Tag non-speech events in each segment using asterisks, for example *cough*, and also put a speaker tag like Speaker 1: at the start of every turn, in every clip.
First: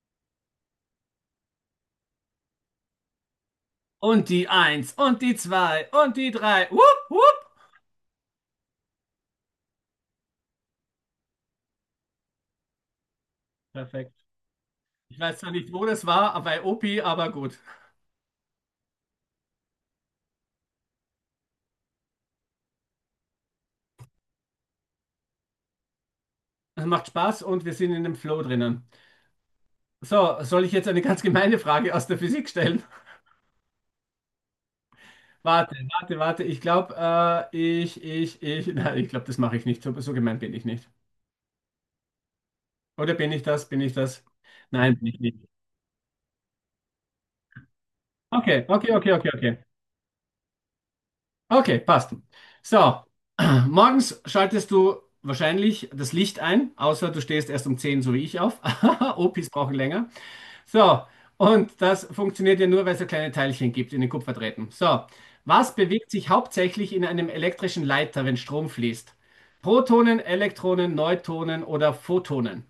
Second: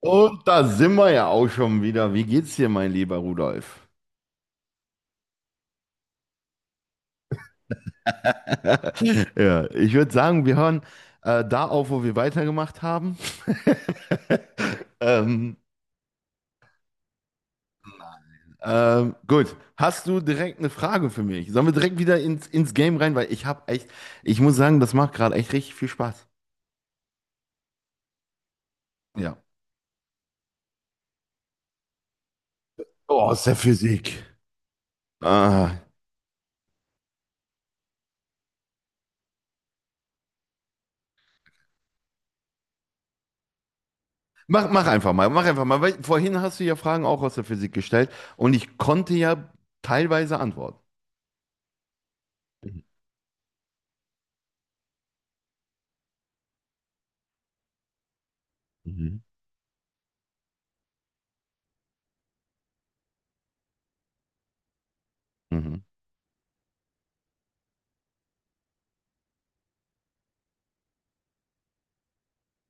Speaker 1: Und da sind wir ja auch schon wieder. Wie geht's dir, mein lieber Rudolf?
Speaker 2: Und die eins und die zwei und die drei. Wupp, wupp.
Speaker 1: *laughs* Ja, ich würde sagen, wir hören da auf, wo wir weitergemacht haben. *laughs*
Speaker 2: Perfekt. Ich weiß zwar
Speaker 1: Ähm,
Speaker 2: nicht, wo das war, bei Opi, aber gut.
Speaker 1: gut, hast du direkt eine Frage für mich? Sollen wir direkt wieder ins Game rein? Weil ich muss sagen, das macht gerade echt richtig viel Spaß.
Speaker 2: Es macht Spaß und wir sind in dem Flow drinnen.
Speaker 1: Ja.
Speaker 2: So, soll ich jetzt eine ganz gemeine Frage aus der Physik stellen?
Speaker 1: Oh, aus der Physik.
Speaker 2: *laughs*
Speaker 1: Ah.
Speaker 2: Warte, warte, warte. Ich glaube, äh, ich, ich, ich. Nein, ich glaube, das mache ich nicht. So, so gemein bin ich nicht. Oder bin ich das? Bin ich das? Nein, bin ich nicht.
Speaker 1: Mach einfach mal. Weil vorhin hast du ja Fragen auch aus der Physik gestellt und
Speaker 2: Okay,
Speaker 1: ich
Speaker 2: okay, okay,
Speaker 1: konnte
Speaker 2: okay,
Speaker 1: ja
Speaker 2: okay.
Speaker 1: teilweise antworten.
Speaker 2: Okay, passt. So, *clears throat* morgens schaltest du wahrscheinlich das Licht ein, außer du stehst erst um 10, so wie ich, auf. *laughs*
Speaker 1: Mhm.
Speaker 2: Opis brauchen länger. So, und das funktioniert ja nur, weil es so kleine Teilchen gibt in den Kupferdrähten. So, was
Speaker 1: Mhm.
Speaker 2: bewegt sich hauptsächlich in einem elektrischen Leiter, wenn Strom fließt? Protonen, Elektronen, Neutronen oder Photonen?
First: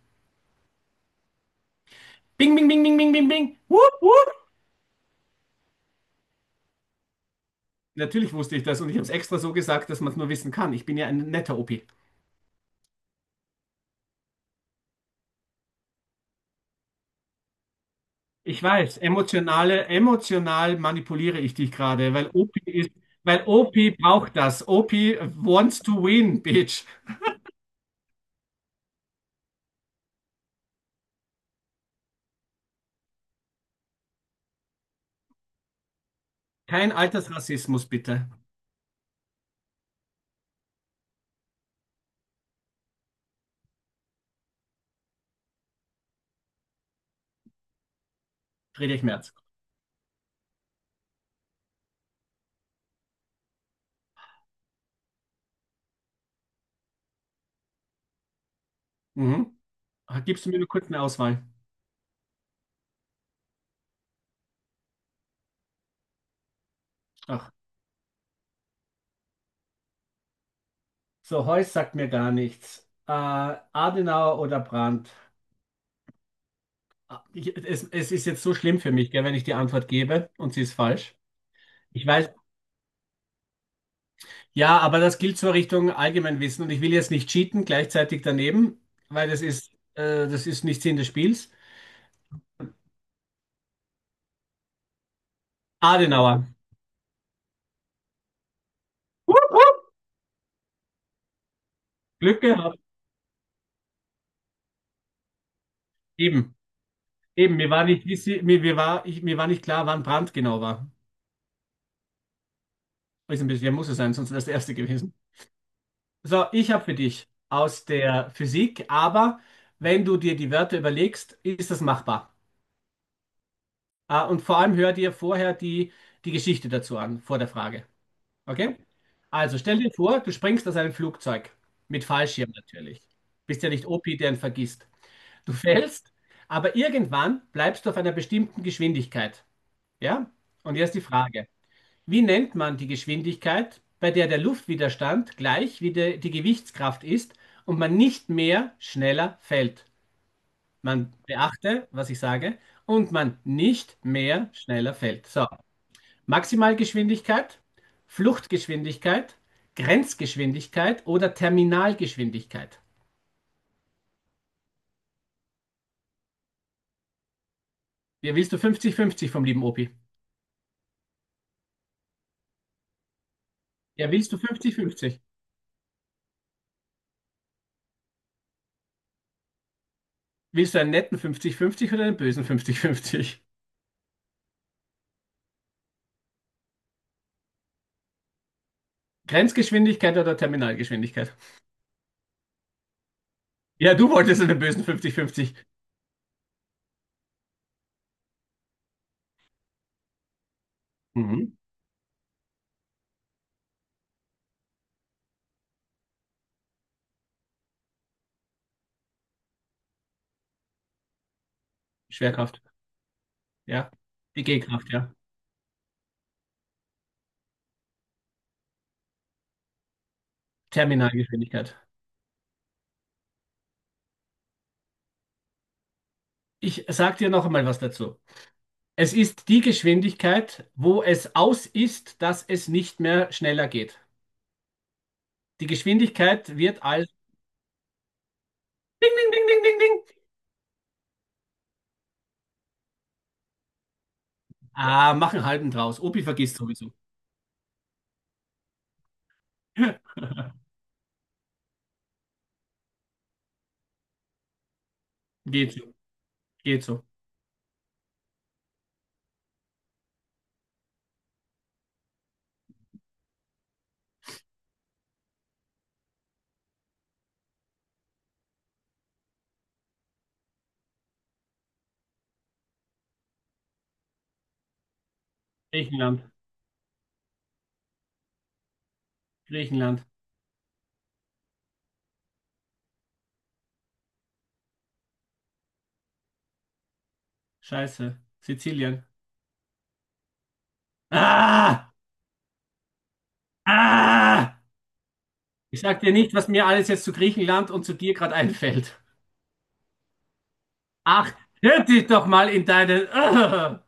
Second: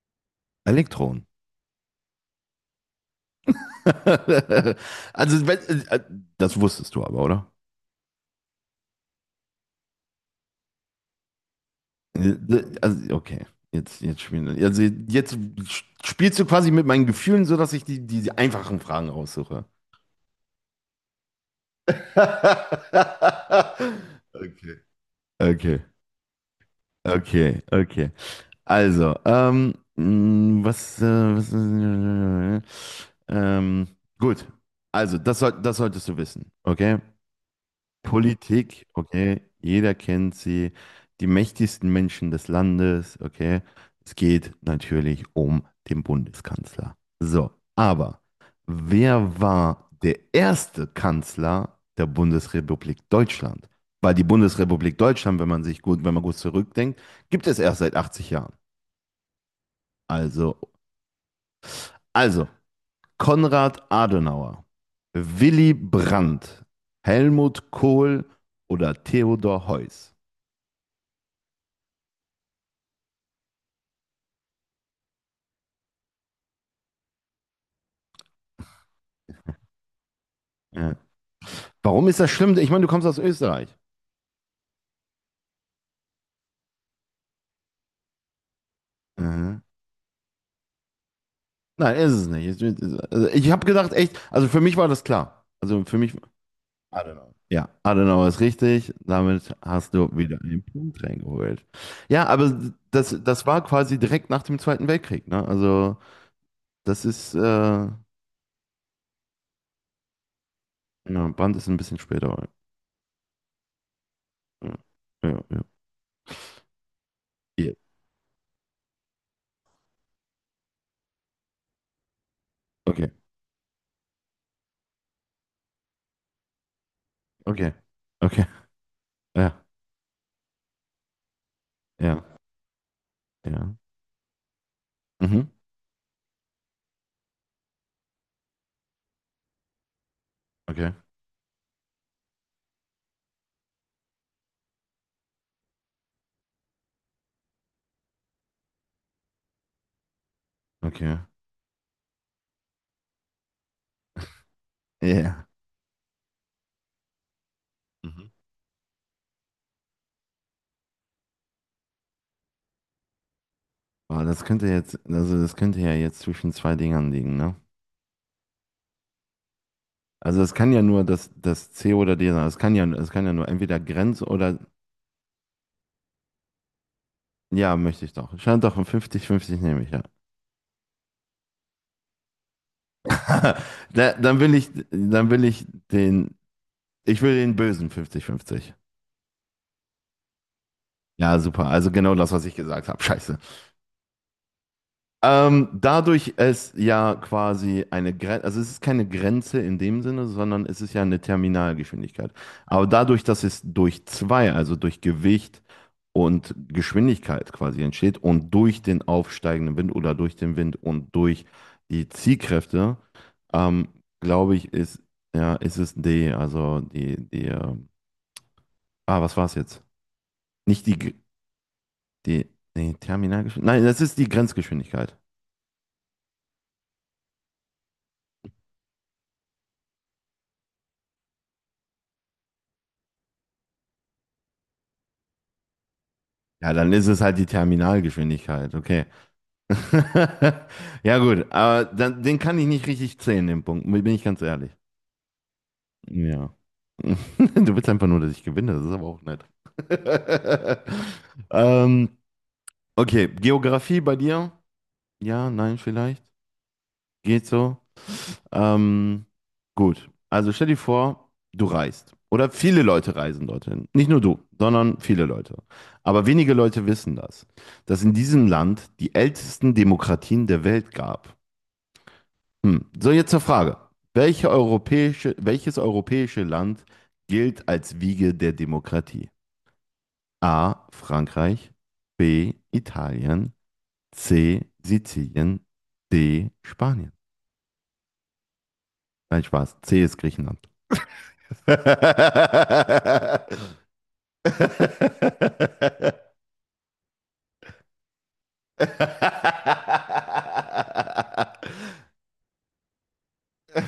Speaker 1: Elektron.
Speaker 2: Bing, bing, bing, bing, bing, bing, bing. Wupp, wupp.
Speaker 1: *laughs* Also, wenn, äh, das wusstest du aber, oder?
Speaker 2: Natürlich wusste ich das und ich habe es extra so gesagt, dass man es nur wissen kann. Ich bin ja ein netter OP.
Speaker 1: Äh, Also, okay. Jetzt, jetzt spielen, also jetzt spielst du quasi mit meinen Gefühlen, sodass ich die
Speaker 2: Ich
Speaker 1: einfachen
Speaker 2: weiß,
Speaker 1: Fragen aussuche.
Speaker 2: emotional manipuliere ich dich gerade, weil OP ist, weil OP
Speaker 1: *laughs*
Speaker 2: braucht das.
Speaker 1: Okay.
Speaker 2: OP
Speaker 1: Okay.
Speaker 2: wants to win, bitch.
Speaker 1: Okay. Okay. Also, äh, ähm, gut. Also, das solltest du wissen,
Speaker 2: Kein
Speaker 1: okay?
Speaker 2: Altersrassismus, bitte.
Speaker 1: Politik, okay, jeder kennt sie, die mächtigsten Menschen des Landes, okay. Es geht natürlich um den Bundeskanzler. So, aber
Speaker 2: Friedrich Merz.
Speaker 1: wer war der erste Kanzler der Bundesrepublik Deutschland? Weil die Bundesrepublik Deutschland, wenn man gut zurückdenkt, gibt es erst seit 80 Jahren.
Speaker 2: Mhm. Ach, gibst du
Speaker 1: Also,
Speaker 2: mir nur kurz eine Auswahl?
Speaker 1: also Konrad Adenauer, Willy Brandt,
Speaker 2: Ach,
Speaker 1: Helmut Kohl oder Theodor Heuss.
Speaker 2: so, Heuss sagt mir gar nichts. Adenauer oder Brandt? Ah, es ist jetzt so schlimm für mich, gell, wenn ich die Antwort gebe und sie ist
Speaker 1: Ja.
Speaker 2: falsch. Ich
Speaker 1: Warum ist
Speaker 2: weiß,
Speaker 1: das schlimm? Ich meine, du kommst aus Österreich.
Speaker 2: ja, aber das gilt so Richtung Allgemeinwissen und ich will jetzt nicht cheaten, gleichzeitig daneben, weil
Speaker 1: Mhm.
Speaker 2: das ist nicht Sinn des Spiels.
Speaker 1: Nein, ist es nicht. Also ich habe gedacht, echt, also für mich war das klar. Also für mich,
Speaker 2: Adenauer.
Speaker 1: Adenauer. Ja, Adenauer ist richtig. Damit hast du wieder einen Punkt reingeholt. Ja,
Speaker 2: Glück
Speaker 1: aber
Speaker 2: gehabt.
Speaker 1: das war quasi direkt nach dem Zweiten Weltkrieg. Ne? Also
Speaker 2: Eben.
Speaker 1: das ist,
Speaker 2: Eben,
Speaker 1: ja,
Speaker 2: mir war nicht klar, wann Brandt genau war.
Speaker 1: Brand ist ein bisschen später. Aber
Speaker 2: Ist ein bisschen, ja, muss es sein, sonst wäre es der
Speaker 1: ja,
Speaker 2: Erste gewesen.
Speaker 1: ja, ja.
Speaker 2: So, ich habe für dich
Speaker 1: Ja.
Speaker 2: aus der Physik, aber wenn du dir die Wörter überlegst, ist das machbar.
Speaker 1: Okay,
Speaker 2: Ah, und vor allem hör dir vorher die Geschichte dazu an, vor der
Speaker 1: okay,
Speaker 2: Frage.
Speaker 1: okay.
Speaker 2: Okay? Also
Speaker 1: Ja,
Speaker 2: stell dir vor, du springst aus einem Flugzeug. Mit
Speaker 1: ja,
Speaker 2: Fallschirm natürlich. Bist ja
Speaker 1: ja.
Speaker 2: nicht OP, der ihn vergisst.
Speaker 1: Mhm.
Speaker 2: Du fällst, aber irgendwann bleibst du auf einer bestimmten Geschwindigkeit. Ja? Und
Speaker 1: Okay,
Speaker 2: jetzt die Frage: Wie nennt man die Geschwindigkeit, bei der der Luftwiderstand gleich wie die Gewichtskraft ist und man nicht mehr schneller fällt? Man
Speaker 1: okay.
Speaker 2: beachte, was ich sage, und man nicht mehr schneller fällt.
Speaker 1: Ja.
Speaker 2: So, Maximalgeschwindigkeit,
Speaker 1: Mhm.
Speaker 2: Fluchtgeschwindigkeit, Grenzgeschwindigkeit oder Terminalgeschwindigkeit?
Speaker 1: Boah, das könnte jetzt, also das könnte ja jetzt zwischen zwei Dingern liegen, ne?
Speaker 2: Ja, willst du 50-50 vom lieben Opi?
Speaker 1: Also es kann ja nur das C oder D sein. Es kann ja nur entweder
Speaker 2: Ja,
Speaker 1: Grenz
Speaker 2: willst du
Speaker 1: oder
Speaker 2: fünfzig fünfzig?
Speaker 1: ja, möchte ich doch. Scheint doch ein 50-50 nehme ich, ja.
Speaker 2: Willst du einen netten 50-50 oder einen bösen 50-50?
Speaker 1: *laughs* Da, dann will ich den, ich will den bösen 50-50.
Speaker 2: Grenzgeschwindigkeit oder Terminalgeschwindigkeit?
Speaker 1: Ja, super. Also genau das, was ich gesagt habe. Scheiße.
Speaker 2: Ja, du wolltest einen bösen 50-50.
Speaker 1: Dadurch es ja quasi eine Grenze, also es ist keine Grenze in dem Sinne, sondern es ist ja eine
Speaker 2: Mhm.
Speaker 1: Terminalgeschwindigkeit. Aber dadurch, dass es durch zwei, also durch Gewicht und Geschwindigkeit quasi entsteht und durch den aufsteigenden Wind oder durch den Wind und durch die
Speaker 2: Schwerkraft,
Speaker 1: Ziehkräfte, ähm,
Speaker 2: ja. Die
Speaker 1: glaube ich,
Speaker 2: G-Kraft,
Speaker 1: ist,
Speaker 2: ja.
Speaker 1: ja, ist es D, also was war es jetzt? Nicht
Speaker 2: Terminalgeschwindigkeit.
Speaker 1: die, nee, Terminalgeschwindigkeit, nein, das ist die Grenzgeschwindigkeit.
Speaker 2: Ich sag dir noch einmal was dazu. Es ist die Geschwindigkeit, wo es aus ist, dass es nicht mehr schneller geht. Die Geschwindigkeit
Speaker 1: Ja,
Speaker 2: wird
Speaker 1: dann ist
Speaker 2: als
Speaker 1: es halt die Terminalgeschwindigkeit, okay.
Speaker 2: Ding, ding, ding, ding, ding, ding.
Speaker 1: *laughs* Ja, gut, aber dann, den kann ich nicht richtig zählen, den Punkt, bin ich ganz ehrlich.
Speaker 2: Ah, mach einen halben draus. Opi
Speaker 1: Ja.
Speaker 2: vergisst sowieso.
Speaker 1: *laughs* Du willst einfach nur, dass ich gewinne, das ist aber auch nett.
Speaker 2: *laughs*
Speaker 1: *laughs* Ähm, okay, Geografie bei dir? Ja,
Speaker 2: Geht
Speaker 1: nein,
Speaker 2: so.
Speaker 1: vielleicht.
Speaker 2: Geht so.
Speaker 1: Geht so. Ähm, gut, also stell dir vor, du reist. Oder viele Leute reisen dorthin. Nicht nur du, sondern viele Leute. Aber wenige Leute wissen das, dass in diesem Land die ältesten Demokratien der Welt gab. Hm. So, jetzt zur Frage. Welches
Speaker 2: Griechenland.
Speaker 1: europäische Land gilt als Wiege der Demokratie?
Speaker 2: Griechenland.
Speaker 1: A. Frankreich, B. Italien, C. Sizilien, D. Spanien.
Speaker 2: Scheiße. Sizilien.
Speaker 1: Nein, Spaß. C ist Griechenland.
Speaker 2: Ah!
Speaker 1: *laughs*
Speaker 2: Ah! Ich sag dir nicht, was mir alles jetzt zu Griechenland und zu dir gerade einfällt. Ach, hör dich doch mal in deinen. *laughs* Ah!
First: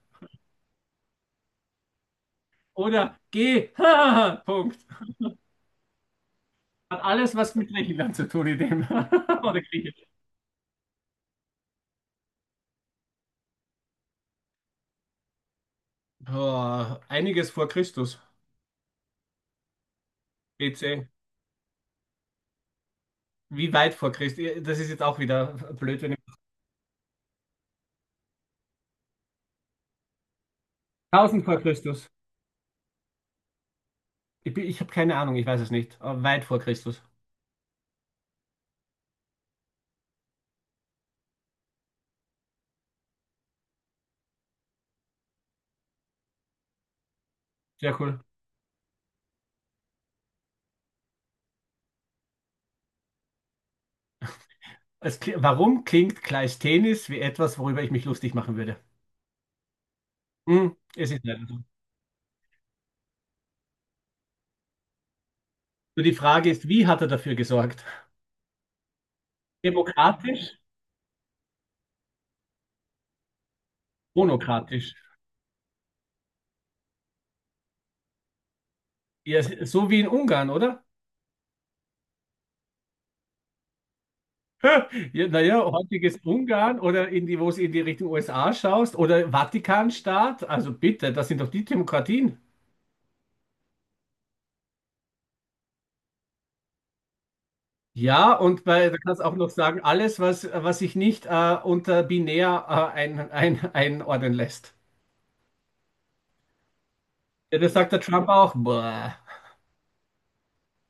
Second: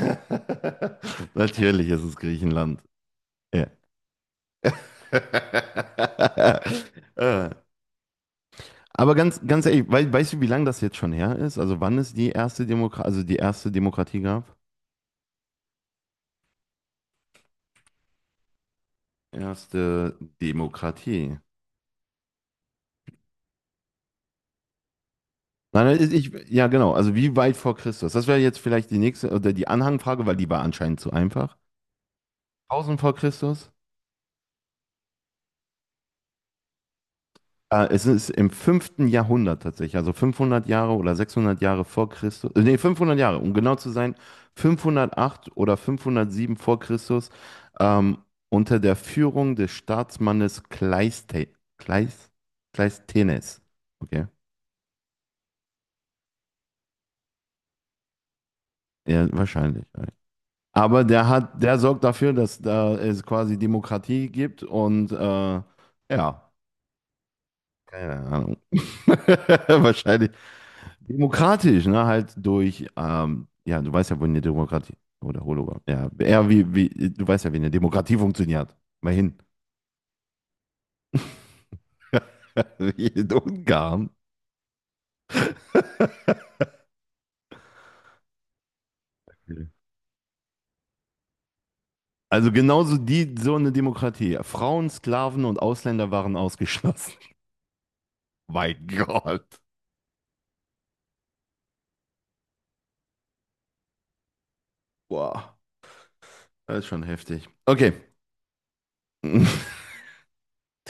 Speaker 1: Natürlich ist es Griechenland.
Speaker 2: Oder
Speaker 1: Ja.
Speaker 2: geh. *laughs* Ah! Punkt.
Speaker 1: *laughs*
Speaker 2: Hat alles
Speaker 1: Äh,
Speaker 2: was mit Griechenland zu tun, in dem.
Speaker 1: Aber ganz,
Speaker 2: *laughs* Oder
Speaker 1: ganz ehrlich,
Speaker 2: Griechenland.
Speaker 1: weißt du, wie lange das jetzt schon her ist? Also wann es die erste Demokratie, also die erste Demokratie gab?
Speaker 2: Oh, einiges vor Christus.
Speaker 1: Erste
Speaker 2: BC.
Speaker 1: Demokratie.
Speaker 2: Wie weit vor Christus? Das ist jetzt auch wieder
Speaker 1: Nein,
Speaker 2: blöd, wenn ich.
Speaker 1: ja genau, also wie weit vor Christus? Das wäre jetzt vielleicht die nächste oder die Anhangfrage, weil die war anscheinend zu
Speaker 2: 1000
Speaker 1: einfach.
Speaker 2: vor Christus.
Speaker 1: 1000 vor Christus?
Speaker 2: Ich habe keine Ahnung, ich weiß es nicht. Aber weit vor Christus.
Speaker 1: Es ist im fünften Jahrhundert tatsächlich, also 500 Jahre oder 600 Jahre vor Christus, nee, 500 Jahre, um genau zu sein, 508 oder 507 vor Christus,
Speaker 2: Sehr
Speaker 1: ähm,
Speaker 2: cool.
Speaker 1: unter der Führung des Staatsmannes Kleis, Kleisthenes. Okay,
Speaker 2: Warum klingt Kleisthenes wie etwas, worüber ich mich lustig machen würde?
Speaker 1: ja, wahrscheinlich. Ja.
Speaker 2: Hm,
Speaker 1: Aber
Speaker 2: es ist leider so.
Speaker 1: der sorgt dafür, dass da es quasi Demokratie gibt und
Speaker 2: Nur die Frage
Speaker 1: ja,
Speaker 2: ist, wie hat er dafür gesorgt?
Speaker 1: keine Ahnung. *laughs* Wahrscheinlich,
Speaker 2: Demokratisch?
Speaker 1: demokratisch, ne? Halt durch, ja, du weißt ja, wo eine Demokratie
Speaker 2: Monokratisch?
Speaker 1: oder Hologramm. Ja, eher du weißt ja, wie eine Demokratie funktioniert. Mal hin.
Speaker 2: Ja, so wie in Ungarn, oder?
Speaker 1: *laughs* Wie in Ungarn.
Speaker 2: *laughs* Ja, naja, heutiges
Speaker 1: *laughs*
Speaker 2: Ungarn oder in die, wo es in die Richtung USA schaust oder Vatikanstaat. Also bitte, das sind doch die Demokratien.
Speaker 1: Also genauso die, so eine Demokratie. Frauen, Sklaven und Ausländer waren ausgeschlossen. *laughs*
Speaker 2: Ja, und
Speaker 1: Mein
Speaker 2: bei, du kannst du auch
Speaker 1: Gott.
Speaker 2: noch sagen, alles, was sich nicht unter binär einordnen lässt.
Speaker 1: Wow, das ist schon heftig.
Speaker 2: Ja, das
Speaker 1: Okay.
Speaker 2: sagt der Trump auch. Boah.
Speaker 1: *laughs*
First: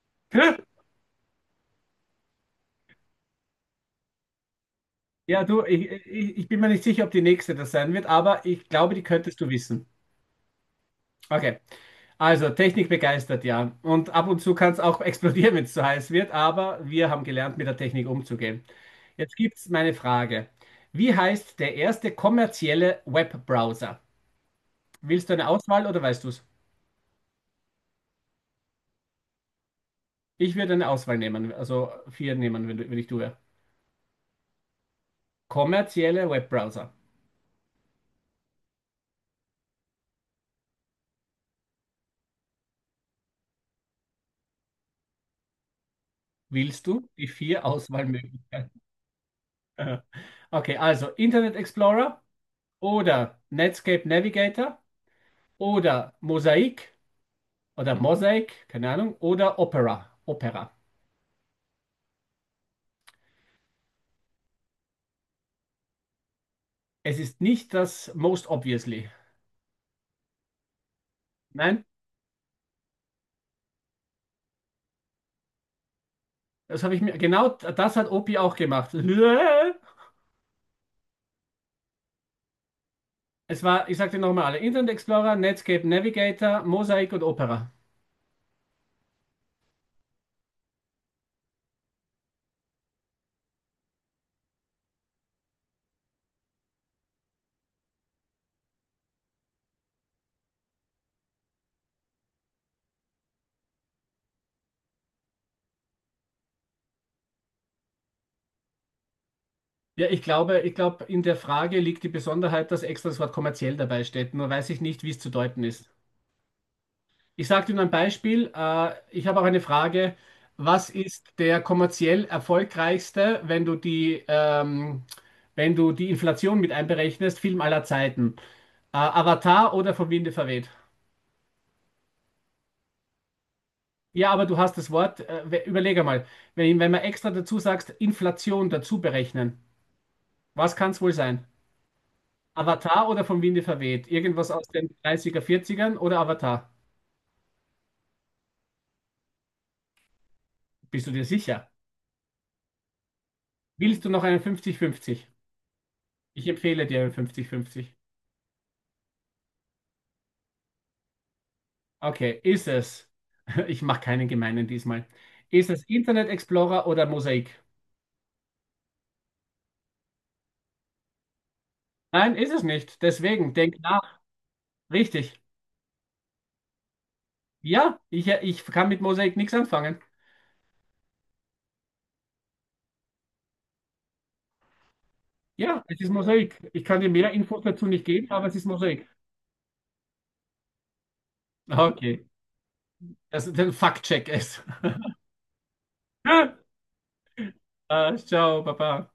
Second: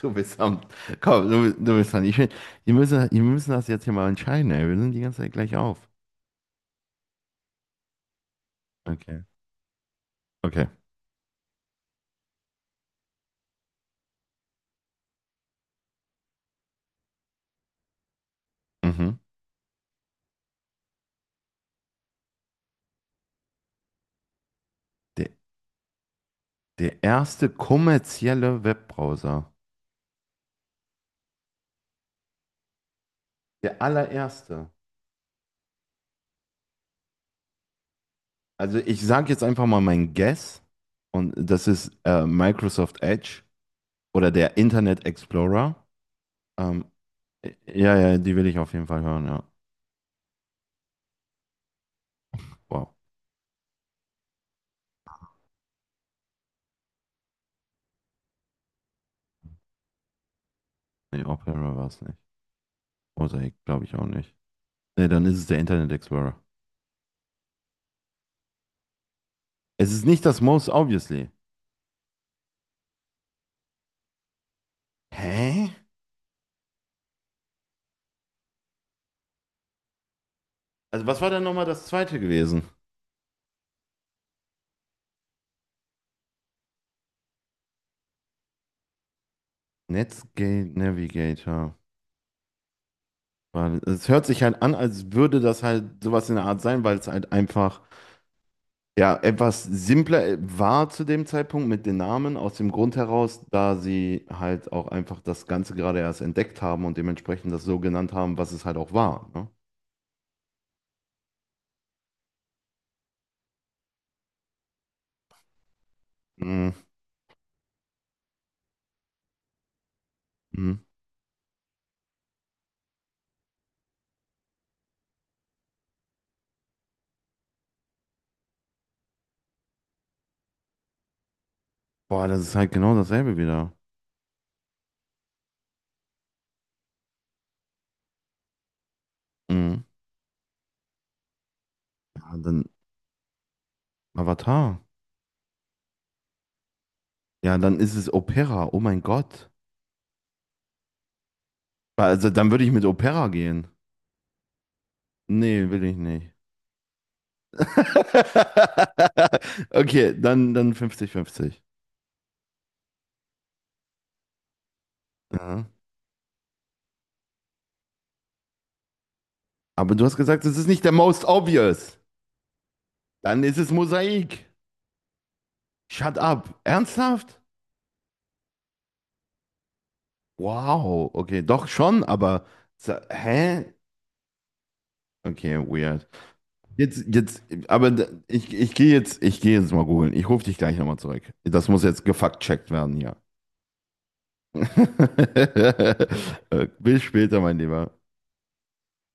Speaker 1: Du bist am.
Speaker 2: *laughs*
Speaker 1: Du bist dran. Ich will, wir müssen das jetzt hier mal entscheiden, ey. Wir sind die ganze Zeit
Speaker 2: Ja,
Speaker 1: gleich
Speaker 2: du,
Speaker 1: auf.
Speaker 2: ich bin mir nicht sicher, ob die nächste das sein wird, aber ich glaube, die
Speaker 1: Okay.
Speaker 2: könntest du wissen.
Speaker 1: Okay.
Speaker 2: Okay. Also, Technik begeistert, ja. Und ab und zu kann es auch *laughs* explodieren, wenn es zu heiß wird, aber wir haben gelernt, mit der Technik umzugehen.
Speaker 1: Mhm.
Speaker 2: Jetzt gibt's meine Frage. Wie heißt der erste kommerzielle Webbrowser?
Speaker 1: Der
Speaker 2: Willst du eine Auswahl oder weißt du es?
Speaker 1: Der erste kommerzielle Webbrowser.
Speaker 2: Ich würde eine Auswahl nehmen, also vier nehmen, wenn, wenn ich du wäre.
Speaker 1: Der allererste.
Speaker 2: Kommerzielle Webbrowser.
Speaker 1: Also ich sage jetzt einfach mal mein Guess und das ist Microsoft Edge oder der Internet Explorer. Ähm,
Speaker 2: Willst du die vier
Speaker 1: ja, ja, die will ich auf
Speaker 2: Auswahlmöglichkeiten?
Speaker 1: jeden Fall hören, ja.
Speaker 2: *laughs* Okay, also Internet Explorer
Speaker 1: Wow.
Speaker 2: oder Netscape Navigator oder Mosaic, keine Ahnung, oder Opera. Opera.
Speaker 1: Nee, Opera war es nicht. Mosaic glaube ich auch nicht. Nee, dann ist es der Internet Explorer.
Speaker 2: Es ist nicht das Most Obviously.
Speaker 1: Es ist nicht das Most Obviously.
Speaker 2: Nein,
Speaker 1: Hä?
Speaker 2: das habe ich mir, genau das hat Opi auch gemacht. *laughs*
Speaker 1: Also was war denn nochmal das zweite gewesen?
Speaker 2: Es war, ich sagte nochmal alle, Internet Explorer, Netscape Navigator, Mosaic und Opera.
Speaker 1: Netscape Navigator. Weil es hört sich halt an, als würde das halt sowas in der Art sein, weil es halt einfach ja etwas simpler war zu dem Zeitpunkt mit den Namen, aus dem Grund heraus, da sie halt auch einfach das Ganze gerade erst entdeckt haben und dementsprechend das so genannt haben, was es halt auch war. Ne?
Speaker 2: Ja, ich glaube, in der Frage liegt die Besonderheit, dass extra das Wort kommerziell dabei steht. Nur weiß ich nicht, wie es zu deuten ist.
Speaker 1: Mhm.
Speaker 2: Ich sage dir nur ein Beispiel. Ich habe auch eine Frage.
Speaker 1: Mhm.
Speaker 2: Was ist der kommerziell erfolgreichste, wenn du die Inflation mit einberechnest, Film aller Zeiten? Avatar oder vom Winde verweht?
Speaker 1: Boah, das ist halt genau dasselbe wieder.
Speaker 2: Ja, aber du hast das Wort. Überleg einmal, wenn man extra dazu sagst, Inflation dazu berechnen,
Speaker 1: Mhm.
Speaker 2: was kann es wohl sein?
Speaker 1: Ja, dann
Speaker 2: Avatar oder vom Winde verweht? Irgendwas aus
Speaker 1: Avatar.
Speaker 2: den dreißiger er oder Avatar?
Speaker 1: Ja, dann ist es Opera. Oh mein Gott.
Speaker 2: Bist du dir sicher?
Speaker 1: Also dann würde ich mit Opera gehen.
Speaker 2: Willst du noch einen 50-50?
Speaker 1: Nee, will ich nicht.
Speaker 2: Ich empfehle dir einen 50-50.
Speaker 1: *laughs* Okay, dann 50-50.
Speaker 2: Okay, ist es? *laughs* Ich mache keinen gemeinen diesmal.
Speaker 1: Ja.
Speaker 2: Ist es Internet Explorer oder Mosaik?
Speaker 1: Aber du hast gesagt, es ist nicht der most obvious.
Speaker 2: Nein, ist es nicht.
Speaker 1: Dann
Speaker 2: Deswegen,
Speaker 1: ist es
Speaker 2: denk nach.
Speaker 1: Mosaik.
Speaker 2: Richtig.
Speaker 1: Shut up. Ernsthaft?
Speaker 2: Ja, ich kann mit Mosaik nichts anfangen.
Speaker 1: Wow. Okay, doch schon, aber. Hä? Okay,
Speaker 2: Ja, es
Speaker 1: weird.
Speaker 2: ist Mosaik. Ich kann
Speaker 1: Jetzt,
Speaker 2: dir mehr
Speaker 1: jetzt,
Speaker 2: Infos dazu
Speaker 1: aber
Speaker 2: nicht
Speaker 1: d-
Speaker 2: geben, aber
Speaker 1: ich,
Speaker 2: es ist Mosaik.
Speaker 1: ich gehe jetzt mal googeln. Ich rufe dich gleich nochmal zurück. Das muss jetzt
Speaker 2: Okay,
Speaker 1: gefact-checkt werden hier.
Speaker 2: das ist ein Fact-Check ist. *laughs*
Speaker 1: *laughs* Bis später, mein Lieber.
Speaker 2: Ciao, Papa.